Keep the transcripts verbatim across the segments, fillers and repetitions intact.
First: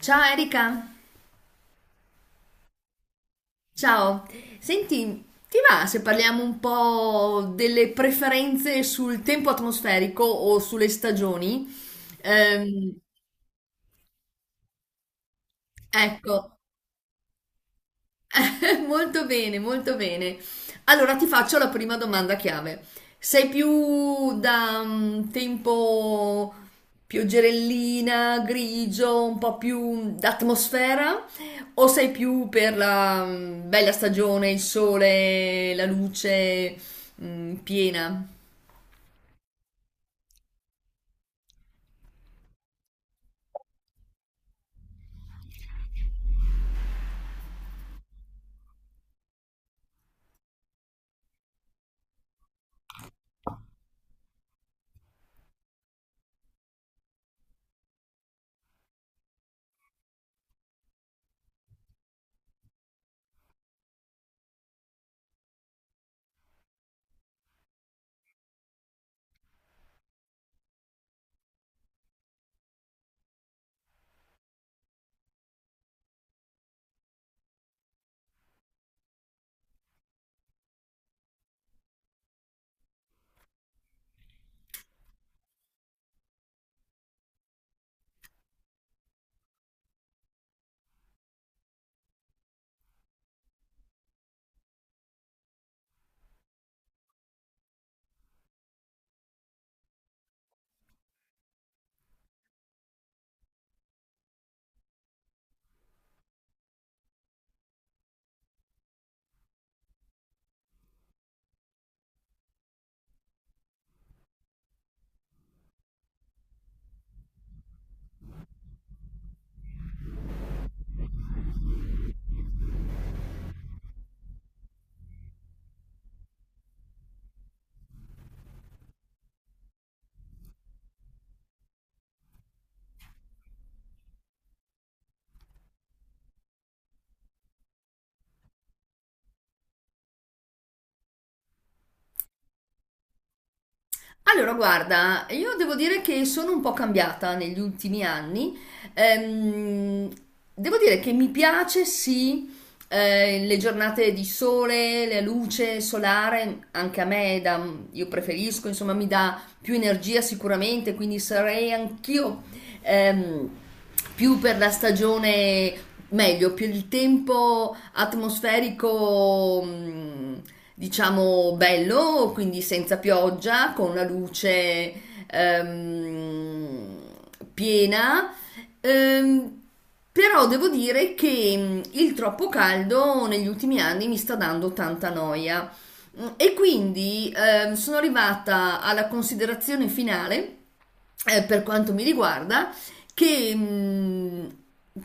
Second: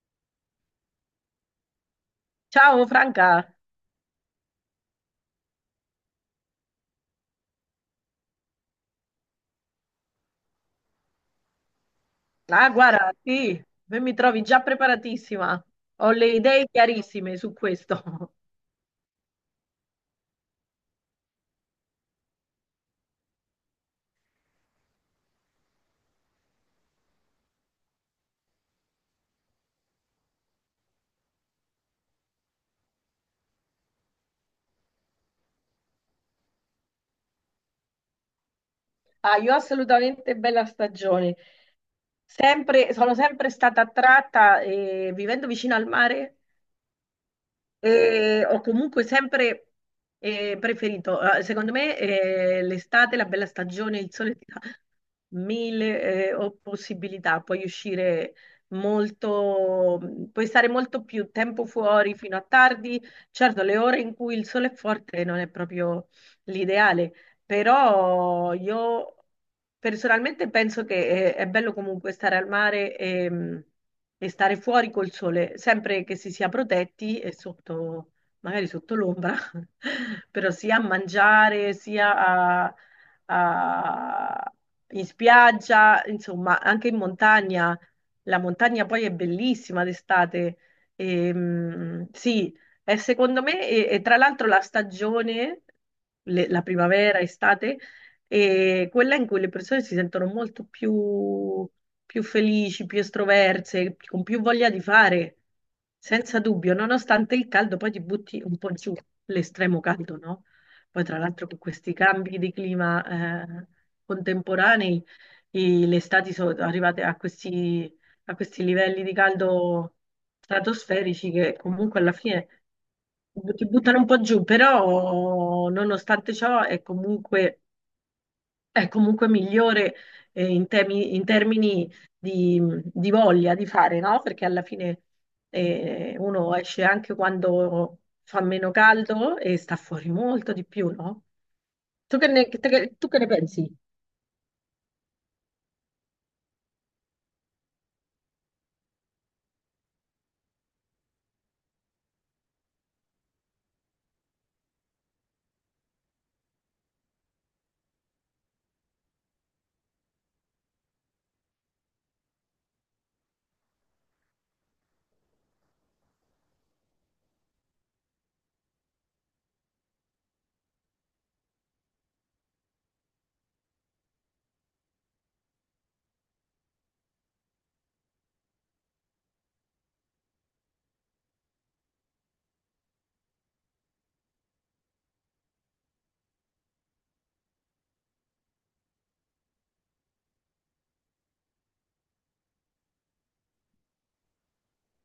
Ciao Erika, Ciao Franca, ciao. Senti, ti va se parliamo un po' delle preferenze sul tempo atmosferico o sulle stagioni? ah Ehm, guarda, sì, me mi trovi già preparatissima, ho le ecco, idee chiarissime su questo. molto bene, molto bene. Allora ti faccio la prima domanda chiave. Sei più da mm, tempo pioggerellina, grigio, un po' più d'atmosfera, o sei più per la mm, bella stagione, il sole, la luce mm, piena? Ah, io assolutamente bella stagione, sempre, sono sempre stata attratta, eh, vivendo vicino al mare. E ho comunque sempre eh, preferito, eh, secondo me, eh, l'estate, la bella stagione, il sole ti dà mille eh, o- possibilità, puoi uscire molto, puoi stare molto più tempo fuori fino a tardi. Certo, le ore in cui il sole è forte non è proprio l'ideale, però io personalmente penso che è, è bello comunque stare al mare e, mm, e stare fuori col sole, sempre che si sia protetti e sotto, magari sotto l'ombra, però sia a mangiare, sia a, a- in spiaggia, insomma, anche in montagna. La montagna poi è bellissima d'estate. Ehm, sì, è secondo me, e, e tra l'altro la stagione, le- la primavera, estate, è quella in cui le persone si sentono molto più, più felici, più estroverse, con più voglia di fare, senza dubbio, nonostante il caldo, poi ti butti un po' giù l'estremo caldo, no? Poi tra l'altro con questi cambi di clima eh, contemporanei, i- le estati sono arrivate a questi, a questi livelli di caldo stratosferici che comunque alla fine ti buttano un po' giù, però nonostante ciò è comunque, è comunque migliore eh, in temi- in termini di, di voglia di fare, no? Perché alla fine eh, uno esce anche quando fa meno caldo e sta fuori molto di più, no? Tu che ne, te- tu che ne pensi? Allora, guarda, io devo dire che sono un po' cambiata negli ultimi anni. Ehm, devo dire che mi piace, sì, eh, le giornate di sole, la luce solare, anche a me, dà- io preferisco, insomma, mi dà più energia sicuramente, quindi sarei anch'io ehm, più per la stagione meglio, più il tempo atmosferico, mm, diciamo, bello, quindi senza pioggia, con la luce ehm, piena. Ehm, però devo dire che mm, il troppo caldo negli ultimi anni mi sta dando tanta noia. Mm, E quindi ehm, sono arrivata alla considerazione finale eh, per quanto mi riguarda, che mh,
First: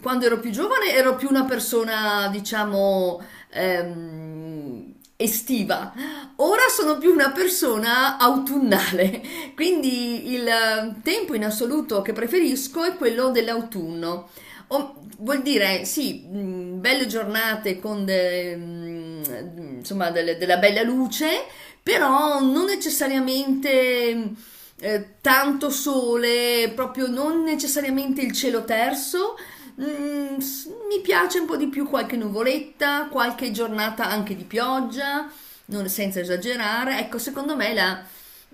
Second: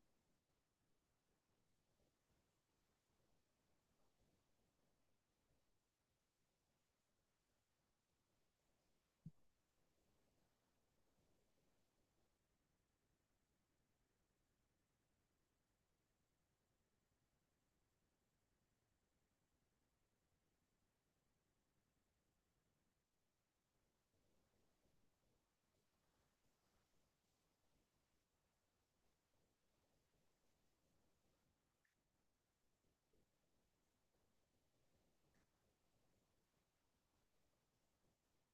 quando ero più giovane ero più una persona, diciamo, ehm, estiva. Ora sono più una persona autunnale, quindi il eh, tempo in assoluto che preferisco è quello dell'autunno. O- vuol dire, sì, mh, belle giornate con de- mh, insomma, delle- della bella luce, però non necessariamente eh, tanto sole, proprio non necessariamente il cielo terso. Mm, s- mi piace un po' di più qualche nuvoletta, qualche giornata anche di pioggia, non- senza esagerare. Ecco, secondo me la,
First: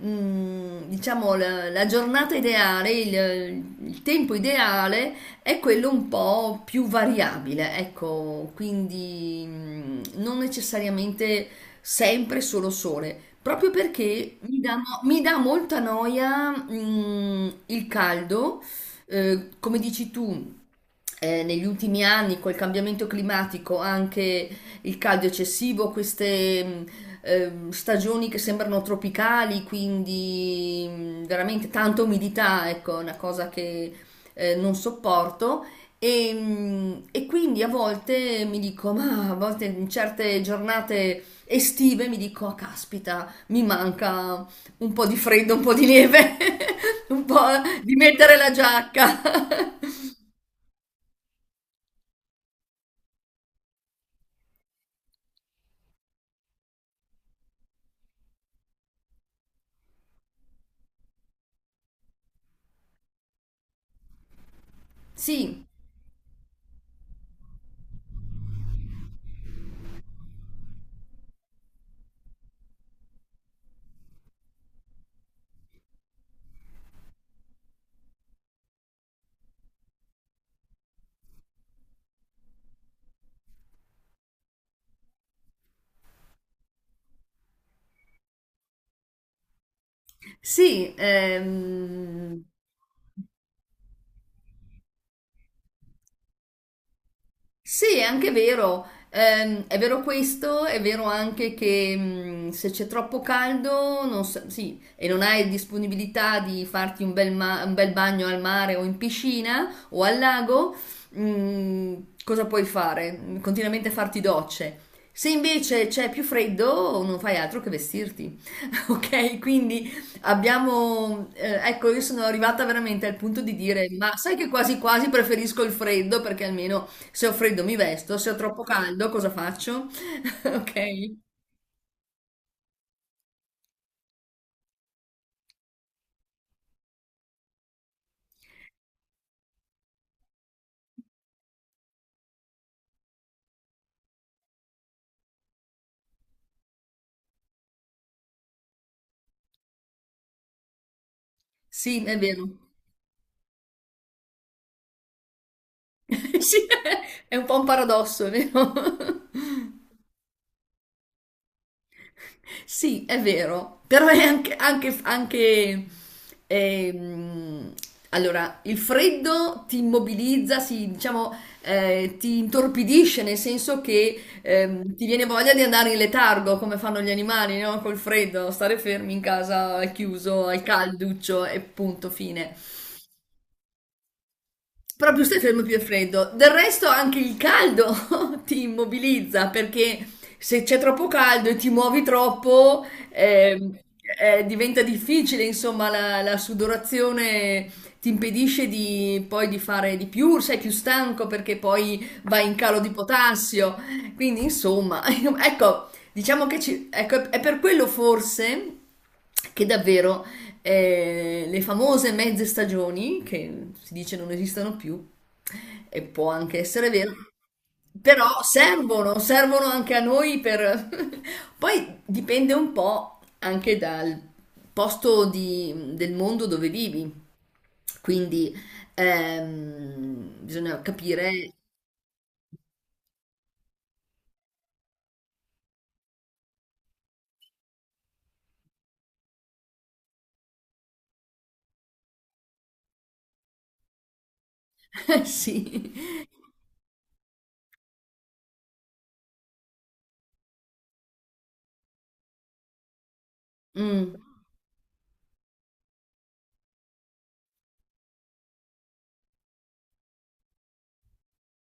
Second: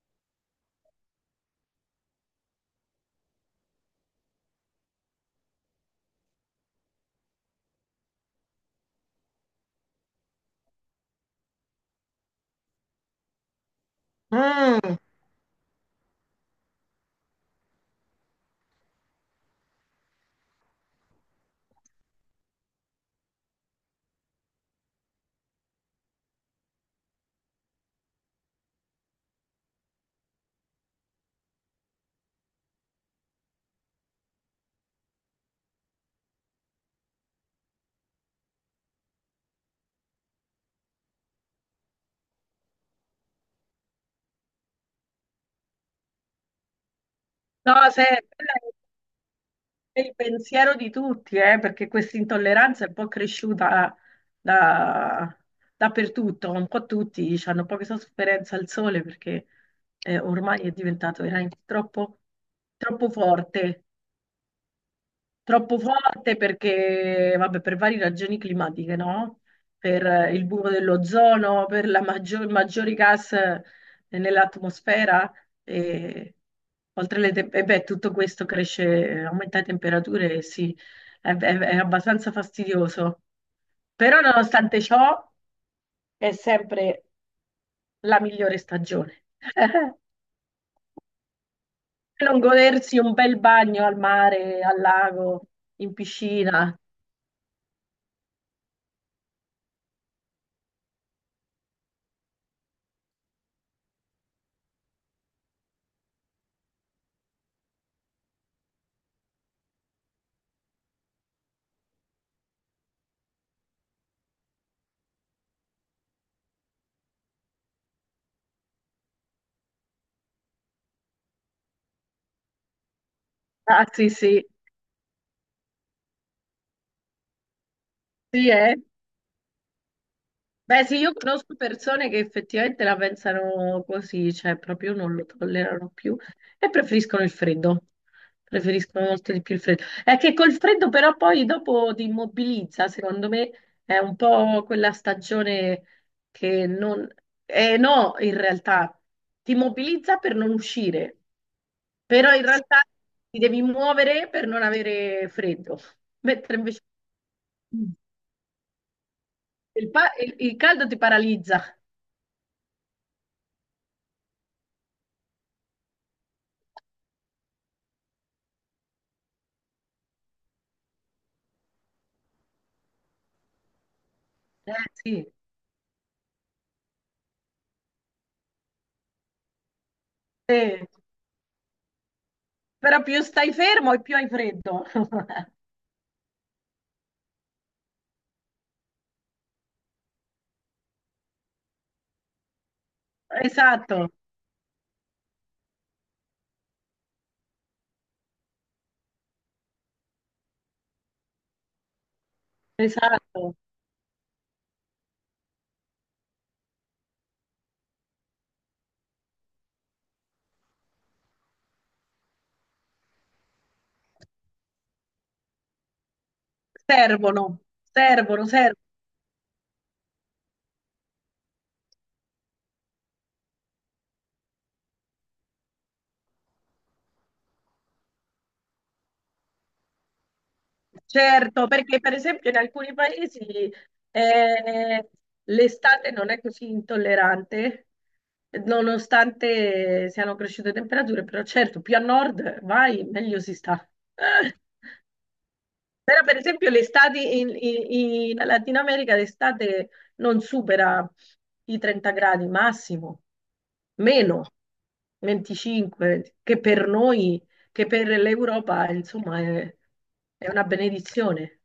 mm, diciamo, la, la giornata ideale, il, il tempo ideale è quello un po' più variabile, ecco, quindi mm, non necessariamente sempre solo sole, proprio perché mi dà, Mm. mo- mi dà molta noia, mm, il caldo, eh, come dici tu eh, negli ultimi anni col cambiamento climatico, anche il caldo eccessivo, queste mh, ehm, stagioni che sembrano tropicali, quindi mh, veramente tanta umidità, ecco, è una cosa che eh, non sopporto. E, mh, e quindi a volte mi dico, ma a volte in certe giornate estive mi dico, "Ah, caspita, mi manca un po' di freddo, un po' di neve, un po' No, di se, eh, mettere la giacca." è il pensiero di tutti, eh, perché questa intolleranza è un po' cresciuta da- dappertutto, un po' tutti hanno poca sofferenza al sole perché eh, ormai è diventato veramente troppo, troppo forte. Sì. Troppo forte perché, vabbè, per varie ragioni climatiche, no? Per eh, il buco dell'ozono, per la maggior- maggiori gas eh, nell'atmosfera e oltre le te- e beh, tutto questo cresce, aumenta le temperature, e sì, è, è- è abbastanza fastidioso. Però nonostante ciò è sempre la migliore stagione. Sì, Non ehm, godersi un bel bagno al mare, al lago, in piscina. sì, è anche vero. Ehm, è vero questo, è vero anche che mh, se c'è troppo caldo, non sa- sì, e non hai disponibilità di farti un bel, ma- un bel bagno al mare o in piscina o al lago, mh, cosa puoi fare? Continuamente farti docce. Se invece c'è più freddo, non fai altro che vestirti. Ok? Quindi abbiamo, eh, ecco, io sono arrivata veramente al punto di Ah, dire, sì, ma sai sì. che quasi quasi preferisco il freddo perché almeno se ho freddo mi vesto, se ho Sì, troppo eh. caldo cosa faccio? Ok? Beh, sì, io conosco persone che effettivamente la pensano così, cioè proprio non lo tollerano più e preferiscono il freddo. Preferiscono molto di più il freddo. È che col freddo però poi dopo ti immobilizza, secondo me è un po' quella stagione che non... Eh no, in realtà ti immobilizza per non uscire, Sì, è però in vero. realtà ti devi muovere per non avere freddo, mentre Sì, invece è un po' un paradosso, vero? il, pa- il il caldo ti paralizza. Sì, è vero. Però è anche, anche- anche, ehm, allora, il freddo ti immobilizza, si- diciamo, eh, ti intorpidisce, nel senso che Eh, ehm, ti viene sì, voglia di andare in letargo, come fanno gli animali, no? Col freddo, stare fermi in casa, al chiuso, al sì. calduccio e punto, fine. Però più stai fermo e più hai freddo. Proprio questo è il giorno più freddo. Del resto anche il caldo ti immobilizza perché se c'è troppo caldo e ti muovi troppo ehm, Esatto, eh, diventa difficile, insomma, la, la sudorazione ti impedisce di, poi di fare di più, sei più stanco perché poi vai in calo di esatto. potassio. Quindi, insomma, ecco, diciamo che ci, ecco, è per quello forse che davvero eh, le famose mezze stagioni, che si dice non esistono più, e può anche essere vero, Servono, però servono, servono. servono, servono anche a noi per... Poi dipende un po' anche dal posto di- del mondo dove vivi, quindi ehm, bisogna capire... Certo, perché per esempio in alcuni paesi eh, l'estate non è così intollerante, nonostante siano cresciute temperature, però certo, più a nord vai, meglio si sta. Però Sì. per esempio l'estate in, in- in Latino America l'estate non supera i trenta gradi massimo, Mm. meno venticinque, che per noi, che per l'Europa, insomma, è, è una benedizione.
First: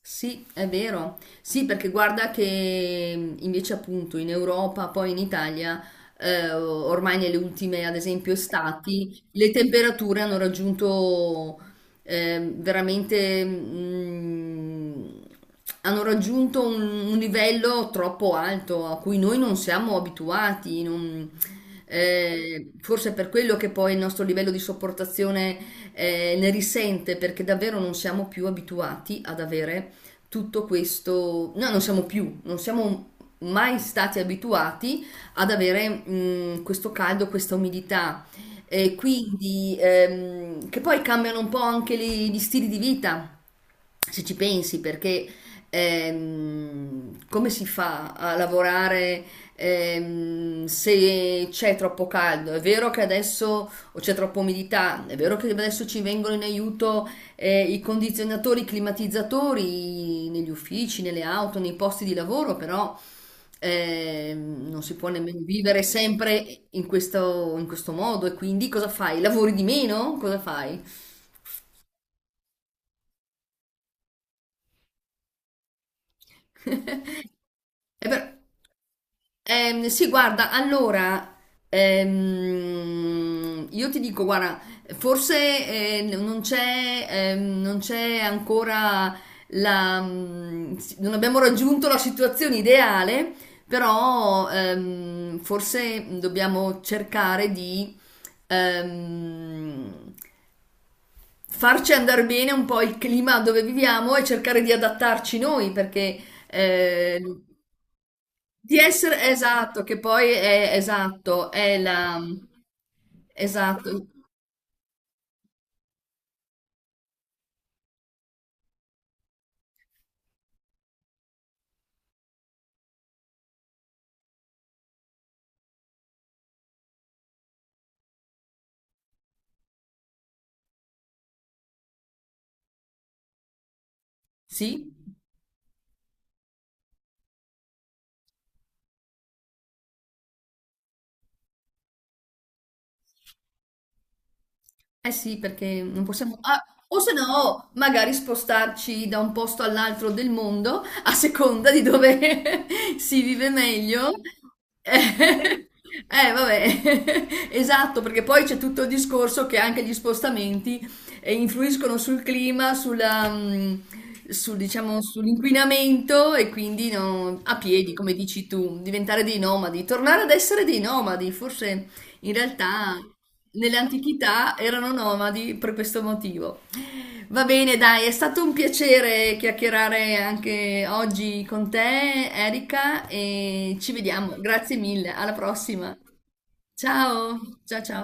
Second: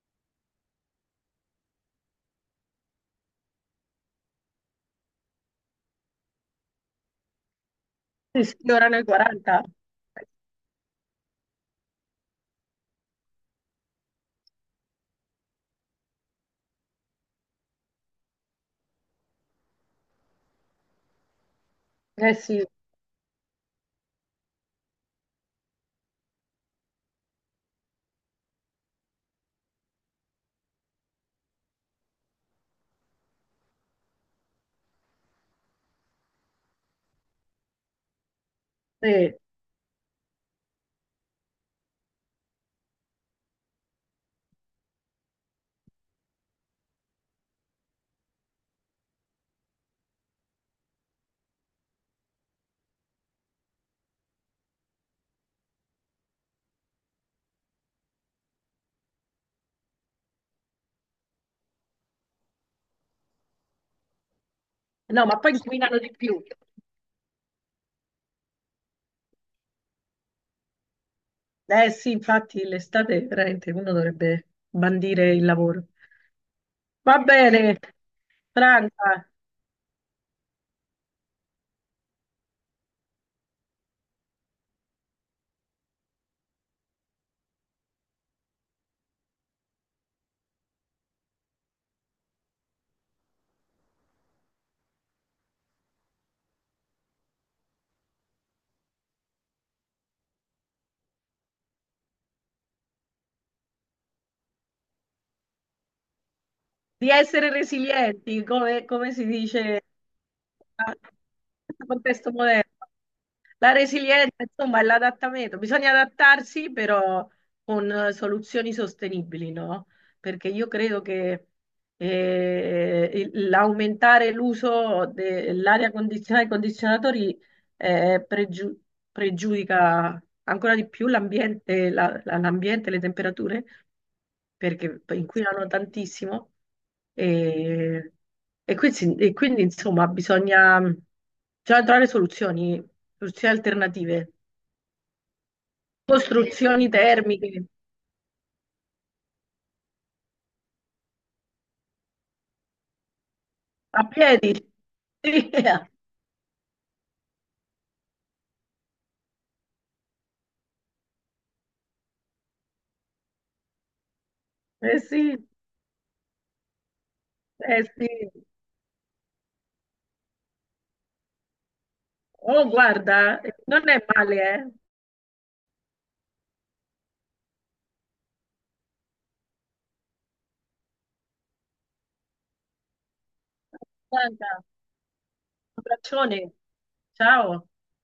Sì, è vero. Sì, perché guarda che mh, invece appunto in Europa, poi in Italia, eh, ormai nelle ultime, ad esempio, Si sfiorano i estati, le quaranta. temperature hanno raggiunto eh, veramente, mh, hanno raggiunto un, un livello troppo alto a cui noi non siamo abituati. non- Eh sì, eh, forse è per quello che poi il nostro livello di sopportazione eh, ne risente, perché davvero non siamo più abituati ad avere tutto questo, noi non siamo più, non siamo mai stati abituati ad avere mh, questo caldo, questa umidità. E sì. quindi ehm, che poi cambiano un po' anche le- gli stili di vita se ci pensi, perché ehm, come si fa a lavorare ehm, se c'è troppo caldo? È vero che adesso o c'è troppa umidità, è vero che adesso ci vengono in aiuto eh, i condizionatori, i climatizzatori negli uffici, nelle auto, nei posti di lavoro, però ehm, non si può No, ma nemmeno poi vivere inquinano di più. sempre in questo, in questo modo e quindi cosa fai? Lavori di meno? Cosa fai? Eh sì, infatti l'estate veramente uno dovrebbe bandire il lavoro. Va bene, E però- Franca, Ehm, sì, guarda, allora, ehm, io ti dico, guarda, forse eh, n- non c'è ehm, non c'è ancora la... mm, si- non abbiamo raggiunto la situazione ideale, però ehm, forse dobbiamo cercare di ehm, farci andare bene un po' il clima dove viviamo e cercare di adattarci noi, perché di eh, essere resilienti, di come, come si essere dice esatto, che poi è a- esatto, in è questo la... contesto moderno. La Esatto, resilienza, insomma, è l'adattamento. Bisogna adattarsi, però con eh, soluzioni sostenibili, no? Perché io credo che eh, il- l'aumentare l'uso dell'aria condizionata e condizionatori eh, pregiu- pregiudica ancora di più l'ambiente, la- la- l'ambiente, le temperature, sì. perché inquinano tantissimo. E, e quindi, e quindi, insomma, bisogna, bisogna trovare soluzioni, soluzioni alternative, Eh sì, perché non possiamo... ah, costruzioni o se termiche no, magari spostarci da un posto all'altro del mondo, a seconda di dove si vive a meglio. piedi. Sì, Eh, eh eh, vabbè, esatto, perché poi c'è tutto il discorso che anche gli spostamenti eh, influiscono sul clima, sulla, mm, sul, diciamo, sì, sull'inquinamento e quindi no, a eh piedi, sì. come dici tu, diventare dei nomadi, tornare ad essere dei nomadi, forse in Oh, realtà, guarda, non è male, nell'antichità eh. erano nomadi per questo motivo. Va bene, dai, è stato un piacere chiacchierare anche oggi con te, Erika, e ci vediamo. Guarda, Grazie un mille, alla prossima. abbraccione. Ciao, Ciao. ciao ciao.